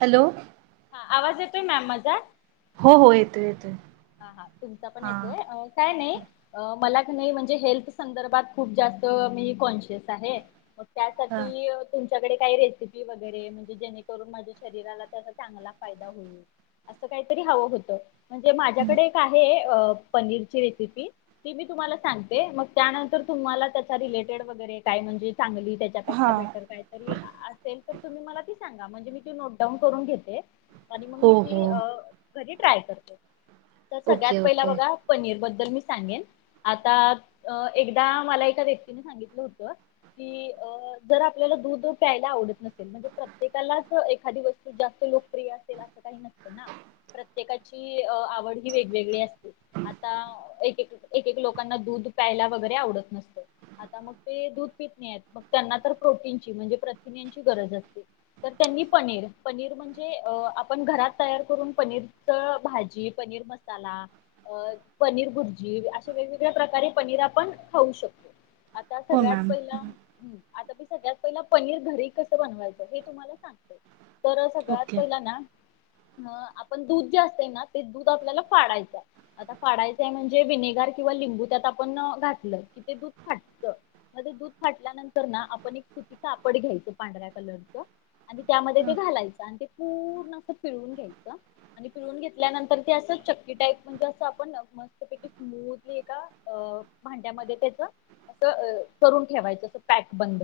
Hello. हा आवाज येतोय मॅम मझा? हो हो येतोय येतोय. हा हा तुमचा पण हां येतोय काय नाही. मला कणी म्हणजे हेल्थ संदर्भात खूप जास्त मी कॉन्शियस आहे. त्यासाठी हां ईय तुमच्याकडे काही रेसिपी वगैरे म्हणजे जेणेकरून माझ्या शरीराला त्याचा चांगला फायदा होईल. असं काहीतरी हवं होतं, म्हणजे हम्म. माझ्याकडे एक आहे अ पनीरची रेसिपी. ती मी तुम्हाला सांगते मग त्यानंतर तुम्हाला त्याच्या रिलेटेड वगैरे काय म्हणजे चांगली त्या त्या हा. पेक्षा बेटर काही तरी असेल तर तुम्ही मला ती सांगा म्हणजे मी ती नोटडाऊन करून घेते. आणि मग हो मी हो ती अ घरी ट्राय करते, तर सगळ्यात ओके पहिला ओके. बघा. पनीर बद्दल मी सांगेन, आता, अ एकदा मला एका व्यक्तीने सांगितलं होतं. की अ जर आपल्याला दूध प्यायला आवडत नसेल म्हणजे प्रत्येकालाच एखादी वस्तू जास्त लोक प्रिय असेल असं काही नसतं ना, प्रत्येकाची आवड ही वेगवेगळी असते. आता एक एक एक एक लोकांना दूध प्यायला वगैरे आवडत नसत. आता मग ते दूध पित नाहीयेत मग त्यांना तर प्रोटीनची म्हणजे प्रथिनिनची गरज असते. तर त्यांनी पनीर पनीर म्हणजे अ आपण घरात तयार करून पनीरच भाजी पनीर म चला. अ पनीर भुर्जी अशे वेगवेगळ्या प्रकारे पनीर आपण खाऊ शकतो. आता हो सगळ्यात मॅम. पहिलं हम्म, आता मी सगळ्यात पहिला पनीर घरी कसं बनवायचं हे तुम्हाला सांगते. तर सगळ्यात ओके. पहिलं ना आपण दूध जे असत ना ते दूध आपल्याला फाडायच. आता फाडायचंय म्हणजे विनेगर किंवा लिंबू त्यात आपण घातलं कि ते दूध फाटत. मते दूध फाटल्यानंतर ना आपण एक सुतीचापड घ्यायचं पांढऱ्या कलरच. आणि त्यामध्ये ते घालायचं आणि ते पूर्ण अस पिळून घ्यायचं. आणि पिळून घेतल्यानंतर ते असं च टाईप म्हणजे असं आपण मस्त पैकी स्मूथली एका अ भांड्यामध्ये त्याच असं करून ठेवायचं अस पॅक बंद.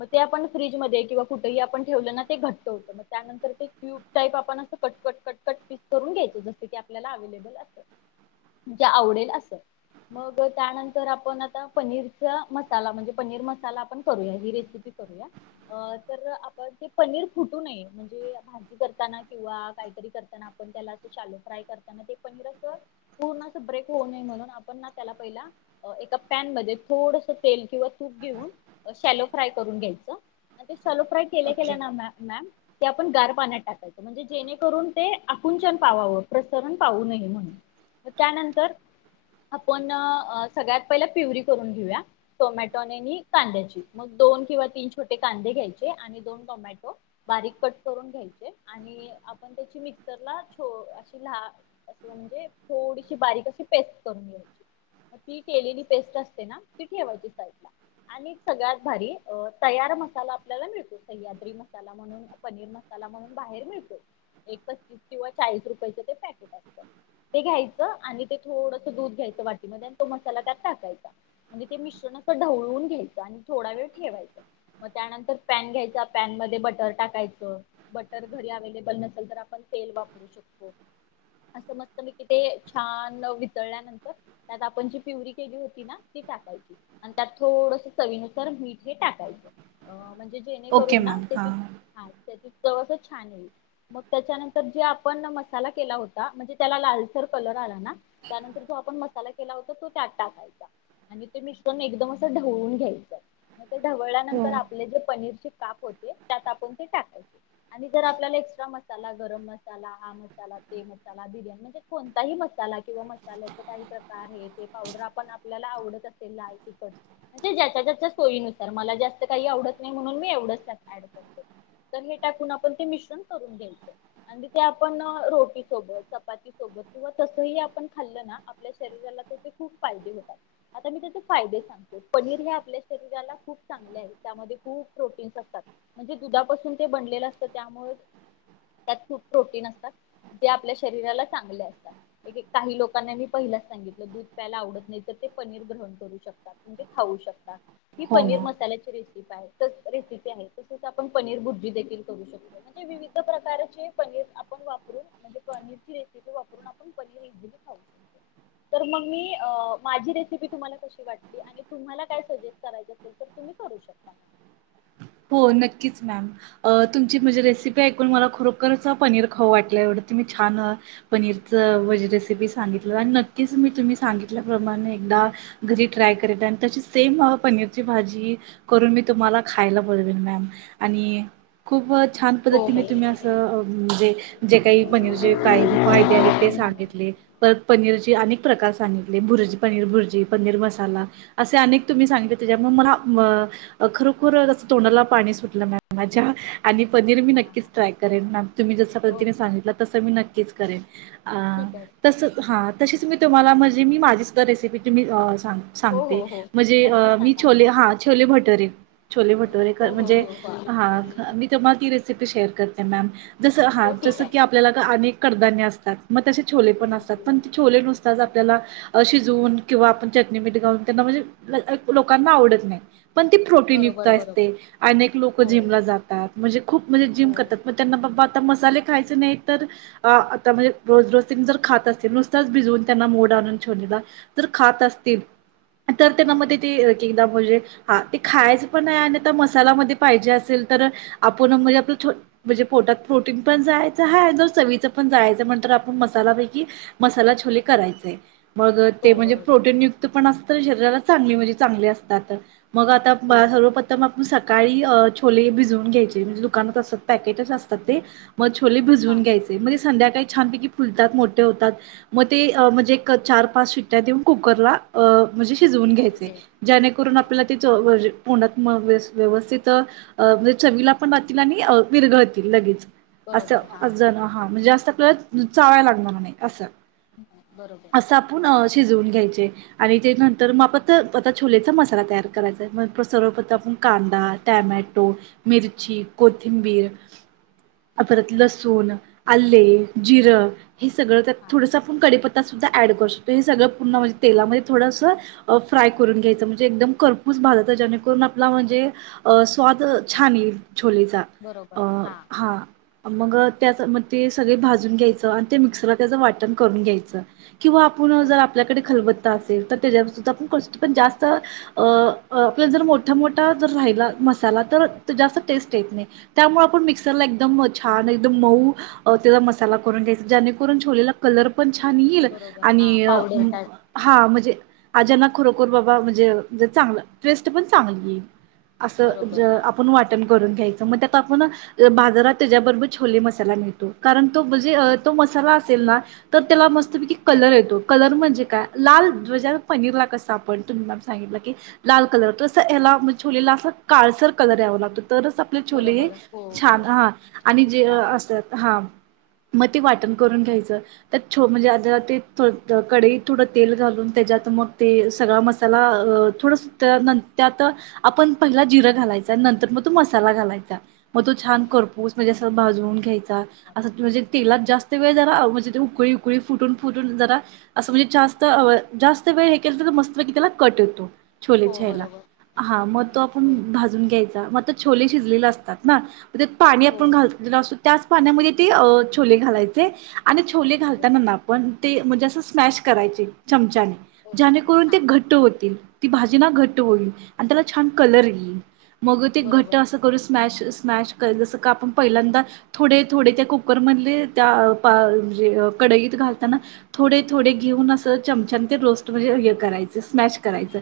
मग ते आपण फ्रीजमध्ये किंवा कुठेही आपण ठेवलं ना ते घट्ट होतं मग त्यानंतर ते क्यूब टाईप आपण असं cut, cut, cut, cut piece करून घ्यायचो जसं की आपल्याला अवलेबल असेल. म्हणजे आवडेल अस. मग त्यानंतर आपण आता पनीरचा मसाला म्हणजे पनीर मसाला आपण करूया ही रेसिपी करुया तर आपण ते पनिर फुटू नये म्हणजे ते करताना किंवा काहीतरी करताना आपण त्याला अस शालू फ्राय करताना ते पनीर अस पूर्ण अस ब्रेक होऊ नये म्हणून आपण ना त्याला पहिला एका पॅनमध्ये थोडस तेल किंवा तूप घेऊन शॅलो फ्राय करून घ्यायचं. आन ते शॅलो फ्राय केल्या, ओके केल्या ना मॅम ते आपण गार पाण्यात टाकायचं म्हणजे जेणेकरून ते आकुंचन पावाव प्रसरण पाहू नये म्हणून म त्यानंतर आपण सगळ्यात पहिले पिवरी करून घेऊया. टोमॅटो आणि आणि कांद्याची मग दोन किंवा तीन छोटे कांदे घ्यायचे आणि दोन टोमॅटो बारीक कट करून घ्यायचे आणि आपण त्याची मिक्सरला छो अशी ल अस म्हणजे थोडीशी बारीक अशी पेस्ट करून घ्यायची. ती केलेली पेस्ट असते ना ती ठेवायची साईड ला. आणि सगळ्यात भारी तयार मसाला आपल्याला मिळतो सह्याद्री मसाला म्हणून पनीर मसाला म्हणून बाहेर मिळतो एक पस्तीस किंवा चाळीस रुपय ते पॅकेट अ ते घ्यायचं आणि ते थोडस दूध घ्यायचं वाटीमध्ये आणि तो मसाला त्यात टाकायचा. म्हणजे ते मिश्रणाच ढवळून घ्यायचं आणि थोडा वेळ ठेवायच. मग त्यानंतर पॅन घ्यायचा पॅन मध्ये बटर टाकायच. बटर घरी अवेलेबल नसेल तर आपण तेल वापरू शकतो. असं मस्त मी कि ते छान वितळल्यानंतर त्यात आपण जी पिवरी केली होती ना ती टाकायची. आणि त्यात थोडस चवीनुसार मीठ हे टाकायचं अ म्हणजे जेणे ओके करून ना मॅम त्याची हां. हा त्याची चव छान आहे मग त्याच्यानंतर जे आपण मसाला केला होता. म्हणजे त्याला लालसर कलर आला ना त्यानंतर जो आपण मसाला केला होता तो त्यात टाकायचा. आणि ते मिश्रण एकदम असं ढवळून घ्यायचं. मग ते हो ढवळल्यानंतर आपले जे पनीरचे काप होते. त्यात आपण ते टाकायचे आणि जर आपल्याला एक्स्ट्रा मसाला गरम, मसाला हा, मसाला ते मसला बिर्याणी म्हणजे कोणताही मसाला किंवा मसाल्याच काही प्रकार आहे. हे ते पावडर आपण आपल्याला आवडत असेल लाल तिखट. म्हणजे ज्यांच्या ज्यांच्या सोयीनुसार मला जास्तं कांहीं आवडतं नाहीं म्हणून मी एवढंच ऍड करते. हे टाकूंन आपणं ते मिश्रण करूंन घ्यायचं आणि ते आपण रोटी सोबत चपाती सोबत किंवा तसही आपणं खाल्लं ना आपल्या शरीराला त्याचे खूंप फायदे होतात. आता मी त्याचे फायदे सांग पनीर हे आपल्या शरीराला खूंप चांगले आहे त्यांमध्ये खूप प्रोटीन्स असतात. म्हणजे दुधापासून ते बनलेलं असतं त्यामुळें त्यांत खूप प्रोटीन्स असतात. ते आपल्या शरीराला चांगले असतात. एक एक कांहीं लोकांनां मी पहिलाच सांगितलं दूध प्यायला आवडतं नाहीं तरं ते पनीर ग्रहण करूं शकतात. म्हणजे खाऊ शकता ही हो पनीर मॅम. मसाल्याची रेसिपी काय तर रेसिपी आहे तसंच आपणं पनीर भुर्जी देखील करू शकतो. म्हणजे विविध प्रकारचे पनीर आपण वापरू म्हणजे पनीरची रेसिपी वापरून आपण पनीर इझिली खाऊ तर मग मी माझी रेसिपी तुम्हाला कशी वाटली आणि तुम्हाला काय सजेस्ट करायचं अस तुम्ही करू शकता. हो नक्कीच मॅम! अ तुमची म्हणजे रेसिपी ऐकून मला खरोखरंच पनीर खाऊं वाटलंय एवढं तू मी छान पनीरच रेसिपी सांगितलं आणि नक्कीचं मी तुम्ही सांगितल्याप्रमाणे एकदा घरी ट्राय करते आणि तशी सेम पनीरची भाजी करून मी तुम्हाला खायला बनवीणार आणि खूंप छान हो पद्धतीने हो. तुम्ही असं. म्हणजे जे काही पनीरचे कायफायदे आहेत ते सांगितले. परत पनीरची अनेक प्रकार सांगितले भुर्जी पनीर भुर्जी पनीर मसांला असे अनेक तुम्हीं सांगितले त्यांच्यामुळे मला खरोखरंच तोंडला पाणी सुटलं मा माझ्या. आणि पनीर मी हा हा नक्कीच ट्राय करेन म तुम्हीं जसं पद्धतीनें ओके. सांगितल तसं मी नक्कीच करेन. ठीक आहे. तसं हां तशीच मी तुम्हांला म्हणजे मी माझीचं तरं रेसिपी तुम्हीला सांगते हो सांगते हो हो म्हणजे अ नक्की मी सांगा छोले हां छोले भटुरे छोले. इंदोरीकर हो हो म्हणजे हो हो हा. मी तुम्हां ती रेसिपी शेअर करते मॅम जसं हां हो ठीक जसं आहे की आपल्याला कां अनेक कडधान्य असतात मग तसे छोले पण असतात पण ते छोले नुसतात आपल्याला शिजवून किंवा आपण चटणी मिठ घालून त्यांना म्हणजे लोकांना आवडत नाही. पण ती प्रोटीन युक्त बरोबर बरोबर असते अनेक लोक हो जिमला जातात म्हणजे खूप म्हणजे हो जिम करतात मग त्यांना बाबा आता मसाले खायचे नाही तर अ आता म्हणजे रोज रोज तिन्ही जर खात असतील नुसतच भिजवून त्यांना मोड आणून छोलेला तर खात असतील तर त्यांना हां मध्ये ते एक एकदा म्हणजे हा ते खायचं पण आहे आणि तर मसाला मध्यें पाहिजे असेल तर आपण म्हणजे आपल छो म्हणजे पोटात प्रोटीन पण जायच हाय जर चवीच पण जायच हा नंतर आपणं मसालापैकी मसाला छोले करायचे. मग हो ते म्हणजे बरोबर प्रोटीन युक्त पण असतय शरीराला चांगली म्हणजे चांगले असतात. मग आता हो मान हळू पण मग सकाळीं छोले भिजून घ्यायचे म्हणजे दुकानात असत पॅकेट असतात ते मग छोले हां भिजवून घ्यायचे म्हणजे संध्याकाळी छानपैकी फुलतात मोठे होतात मग ते म्हणजे एक चार पाच सिट्ट्या देऊन कुकरला अ म्हणजे शिजवून घ्यायचे ओके जेणेकरून आपल्याला ते चव अशी तोंडात मग व व्यवस्थित म्हणजे चवीला पण राहतील आणि विरघळतील लगेच अस बरोबर हां जण हा म्हणजे जास्त आपल्याला चावायला लागणार नाहीं असं. बरोबर. असं आपूणं अ शिजवूंन घ्यायचे. आणि ते नंतर मापत आता छोले चां मसाला तयांर करायचा मगं प सर्वप त आपूण कांदा, टॅमॅटो, मिर्ची, कोथिंबीर आ परत लसूण, आले, जिरं हे सगळंत हां थोडंस आपूण कडीपत्ता सुद्धा ऍड करू शकतो हे सगळ पूर्ण मजे हां तेलामध्ये. थोडस अ फ्राय करून घ्यायचं म्हणजे एकदम करपूस भाजत जेणेकरून आ पला म्हणजे अ स्वाद छान येईल छोलेचा. अ बरोबर हा. हां. मग त्याच म ते सगळे भाजून घ्यायचं आणि ते मिक्सरला त्याचं वाटण करून घ्यायचं. किंवा आपूण हो जर आपल्याकडे खलब त्ता असेल त्याच्यात सुद्धा आपुन [unintelligible] पन जास्त अ आपल्या जर मो मोठा, मोठा जर राहिला मसाला तर त जास्त टेस्ट येत नाही. त्यामुळ आपण मिक्सरला एकदम छान एकदम मऊ अ त्याचा मसाला करून घ्यायचा, ज्यानेकरून छोलेला कलर पण छान ईल बरोबर हां आणि पावडर टाईप हां म्हणजे आज याना खरोखोर बाबां म्हणजेे जर चांगला टेस्ट पणं चांगलीं येईल. अस ज बरोबर हां आपण वाटण करून घ्यायच मग त्यात आपूण बाजारात त्याच्याबरोबर छोले मसाला मिळतो, कारण तो ब जे तो मसाला असेल ना तर त्याला मस्तपैकी कलर येतो कलर म्हणजे काय, लाल ध्वजा पनीर ला कस आपण तुम सांगितलं की लाल कलर तस याला म छोलेला अस काळसर कलर यावा लागतो तरचं आप आपले छोले हे बरोबर हो हो छान हा छान आणि जे दिसतात असत्यात हा. म ते वाटण करून घ्यायचं. त्यात छो म्हणजे आता ते थो कडयीत थोडं तेल घालून त्याच्यात मग ते सगळा मसा त्याला अ थोडस त्यांतना त्यात आपण पहिला जिरं घालायचा, नंतर म तो मसाला घालायचा. म तो छान करपूस म्हणजे अस भाजुन घ्यायचा असं त म्हणजे. तेलात जास्त वेळ जरा म्हणजे ते उकळी, उकळी फुटून, फुटून जरा. असं म्हणजे जास्त अवेळ जास्त वेळ हे केल तर मस्तपैकी त्याला कट येतो. छोले हो छायला बरोबर हा मग तो आपुन हो भाजून घ्यायचा म त छोले शिजलेले असतात ना. त्याच्यात पाणी हो आपण घातलेलं असतो, त्याच पाण्यामध्ये ते अ छोले घालायचे. आणि छोले बर घालताना ना आपण ते म्हणजे असं स्मॅश करायचे चमच्याने. ओके ज्याणेकरून ते हां घट्ट होतील, ती भाजीना घट्ट होईल. आणि त्याला छान हां कलर येईल मग ते घट्ट बरोबर असं करू. स्मॅश, स्मॅश कर स कापूण पहिल्यांदा. थोडे, थोडे त्या कुकर मधले त्या पा म्हणजे कडईत घालताना. थोडे, थोडे घेऊन असं चमच्यान ते रोस्ट म्हणजे हे करायच स्मॅश. करायच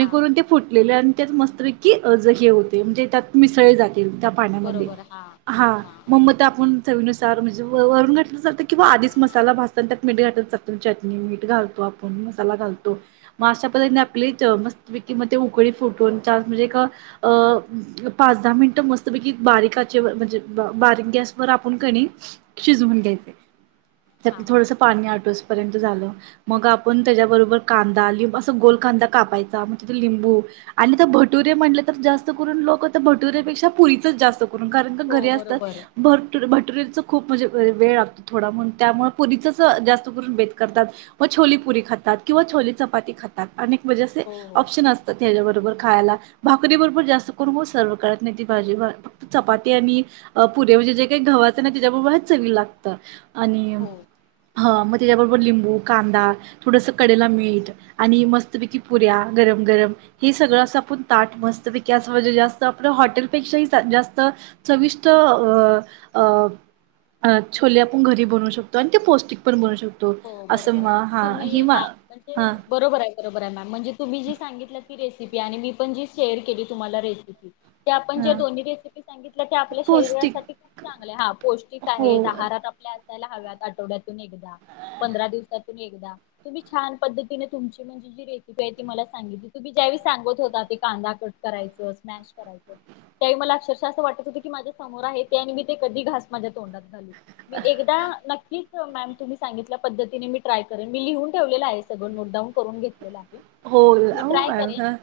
हां ते. फुटलेले आणि त्यात मस्तपैकी ज हे होते म्हणजे त्यात मिसळ ले जातील. पाण्यामदे बरोबर हां हा! हां म, म त आपूण चवीनुसार म जे वरून घातलं चालत किंवा आधीच मसाला भाजतांना त्यात मीठ घातल चा चटणी मीठ घालतो, आपूण मसाला घालतो, म आश्या पद्धतीने आपली च मस्त कि म ते उकळी फुटून चा म्हणजे एक अ पाच दहा मिनटं मस्तपैकी बारीकआचेव म्हणजे बारीक गॅसवर आपूण कणी. शिजवून घ्यायचे त्याततल हां हां थोडस पानी आटूस पर्यंत झालं मग आपण त्याच्याबरोबर कांदा लिंब अस गोल कांदा कापायचा. तिथं लिंबू आणि तर भटुरे म्हटतर जास्त करून लोक भटुरे पेक्षा पुरीच जास्त करून का हो घरी असतात, बरोबर भर भटुरेचं खूप म्हणजे वेळ लागतो थोडा, म्हणून त्यामुळ पुरीचंच जास्त करून बेत करतात. मग छोली पुरी खातात किंवा छोली चपाती खातात अनेक वजे असे हो हो ऑप्शन असतात. त्याच्याबरोबर खायला, भाकरी बरोबर जास्त करून हो सर्व काळात नाही ती भाजी चपाती आणि पुरे म्हणजे जे काही घवाचं ना त्याच्याबरोबर हेच चवी लागत. आणि म हो ह मग त्याच्याबरोबर लिंबू, कांदा थोडंस कडेला मीठ आणि मस्तपैकी पुऱ्या गरम-गरम हे सगळं असं आपण ताट मस्त पैकी अस, म्हणजे जास्त आपलं हॉटेलपेक्षाही जास्त चविष्ट अ अ अ छोले आपण घरी बनवू शकतो, आणि ते पौष्टिक पण बनवू शकतो. तो हो असं बरोबर आहे. म हा हि तुम्ही मा हा म्हणजे हा बरोबर आहे बरोबर आहे, मॅम, म्हणजे तुम्ही जी सांगितलं ती रेसिपी, आणि मी पण जी शेअर केली तुम्हाला रेसिपी ते आपण ज्या हा दोन्ही रेसिपी सांगितल्या त्या आपल्या पौष्टिक शरीरासाठी चांगल्या हा पौष्टिक हो आहेत आहारात आपल्या असायला हव्यात आठवड्यातून एकदा पंधरा दिवसातून एकदा तुम्ही छान पद्धतीने तुमची म्हणजे जी रेसिपी आहे, ती मला सांगितली, तुम्ही ज्यावेळी सांगत होता ते कांदा क करायचं स्मॅश करायचं. त्या वेळी मला अक्षरशः असं वाटत होतं की माझ्या समोर आहे, ते आणि मी ते कधी घास माझ्या तोंडात घालू मी एकदा नक्कीच मॅम तुम्ही सांगितलं पद्धतीने मी ट्राय करेन मी लिहून ठेवलेलं आहे, सगळं नोटडाऊन करून घेतलेलं आहे. हो मी हो ट्राय मॅम करेन हा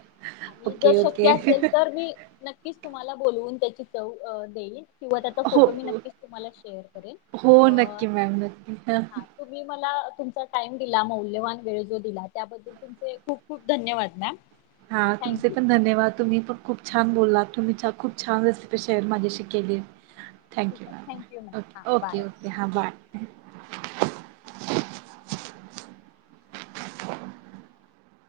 आणि जर ओके शक्य ओके असेल तर मी नक्कीच तुम्हाला बोलवून त्याची चव देईल. किंवा त्याचा हो फोटो मी हो नक्कीच तुम्हाला शेअर करेन हो, अ नक्की मॅम नक्की हा तुम्ही मला तुमचा टाइम दिला मौल्यवान वेळ जो दिला, त्याबद्दल तुमचे खूप-खूप धन्यवाद मॅम. हा, तुमचे थँक्यू पण धन्यवाद तुम्ही प खूप छान बोलला, तुम्ही खूप छान रेसिपी शेअर माझ्याशी केली. ठीक थँक्यू आहे मॅम, थँक्यू हां बाय ओके-ओके-ओके, हां बाय.